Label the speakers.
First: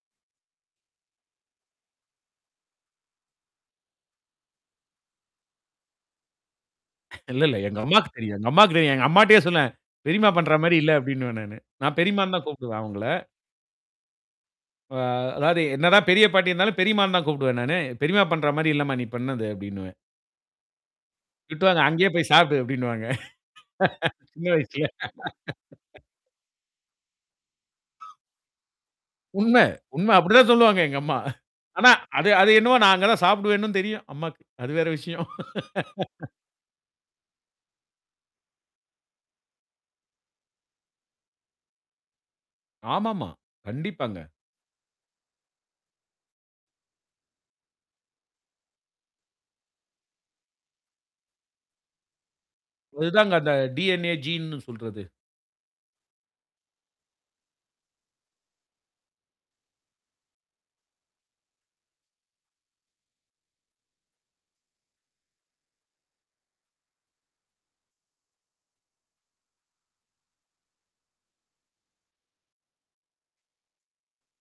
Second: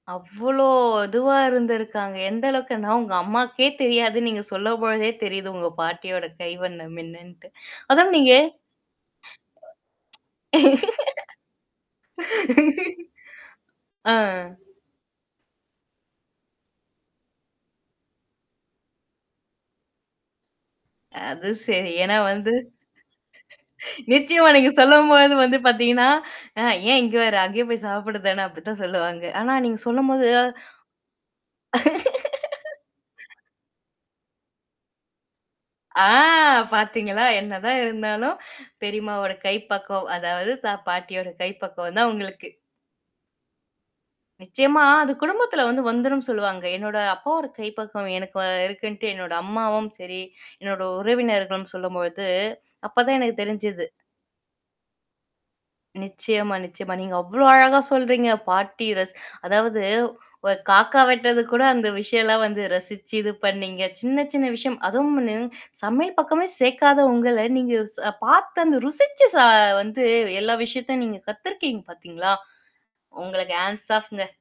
Speaker 1: அவ்ளோ இதுவா இருந்திருக்காங்க. எந்த அளவுக்குனா உங்க அம்மாவுக்கே தெரியாது. நீங்க சொல்லும் பொழுதே தெரியுது, உங்க பாட்டியோட கைவண்ணம்
Speaker 2: இல்ல,
Speaker 1: என்னன்ட்டு.
Speaker 2: இல்ல. எங்க அம்மாவுக்கு
Speaker 1: அதுவும் நீங்க
Speaker 2: தெரியும். எங்க அம்மாவுக்கிட்டே எங்க அம்மாக்கிட்டயே சொன்னேன், பெரியம்மா பண்றமாரி இல்ல அப்பிடின்னுவேன் நானு. நான் பெரியம்மான்னு தான் கூப்பிடுவேன் அவுங்கள.
Speaker 1: ஆ.
Speaker 2: ஆ. அதாவது என்னதான் பெரிய பாட்டி இருந்தாலும், பெரியம்மான்னு தான் கூப்பிடுவேன் நானு. பெரியம்மா பண்றமாரி இல்லம்மா! நீ பண்ணது அப்பிடின்னுவேன்.
Speaker 1: அது
Speaker 2: திட்டுவாங்க.
Speaker 1: சரி.
Speaker 2: அங்கேயே
Speaker 1: ஏன்னா
Speaker 2: போய்
Speaker 1: வந்து
Speaker 2: சாப்பிடு அப்பிடின்னுவாங்க. சின்ன
Speaker 1: நிச்சயமா நீங்க
Speaker 2: வயசுல.
Speaker 1: சொல்லும்போது வந்து பாத்தீங்கன்னா, ஆ ஏன் இங்க வர அங்கேயே போய் சாப்பிடுதான அப்பிடி தான் சொல்லுவாங்க. ஆனா
Speaker 2: உண்ம.
Speaker 1: நீங்க
Speaker 2: உண்ம
Speaker 1: சொல்லும்போது
Speaker 2: அப்பிடி தான் சொல்வாங்க எங்க அம்மா. ஆனா, அது, அது என்னமோ நான் அங்க தான் சாப்பிடுவேனும் தெரியும். அம்மாவுக்கு. அது வேறு விஷயம்.
Speaker 1: ஆ பாத்தீங்களா, என்னதான் இருந்தாலும், பெரியம்மாவோட கைப்பக்குவம் அதாவது தா பாட்டியோட கை பக்குவம் தான் உங்களுக்கு.
Speaker 2: ஆமா, ஆமா. கண்டிப்பாங்க.
Speaker 1: நிச்சயமா. அது குடும்பத்துல வந்து வந்துருன்னு சொல்லுவாங்க. என்னோட அப்பாவோட கைப்பக்குவம் எனக்கு இருக்குன்னுட்டு என்னோட அம்மாவும் சரி, என்னோட உறவினர்களும் சொல்லும் பொழுது அப்ப
Speaker 2: அது
Speaker 1: தான்
Speaker 2: தான்
Speaker 1: எனக்கு
Speaker 2: அந்த
Speaker 1: தெரிஞ்சுது.
Speaker 2: டி-என்-ஏ, ஜீன்னு சொல்றது.
Speaker 1: நிச்சயமா, நிச்சயமா. நீங்க அவ்ளோ அழகா சொல்றீங்க. பாட்டி ரசிச் அதாவது ஒரு காக்கா வெட்டதுக்கு கூட அந்த விஷயம் எல்லாம் வந்து ரசிச்சு இது பண்ணீங்க. சின்ன சின்ன விஷயம் அதுவும் சமையல் பக்கமே சேர்க்காத உங்கள நீங்க ஸ் பார்த்து அந்த ருசிச்சு ச வந்து எல்லா விஷயத்தையும் நீங்க கத்துருக்கீங்க பாத்தீங்களா? உங்களுக்கு ஹேண்ட்ஸ் ஆஃப்ங்க.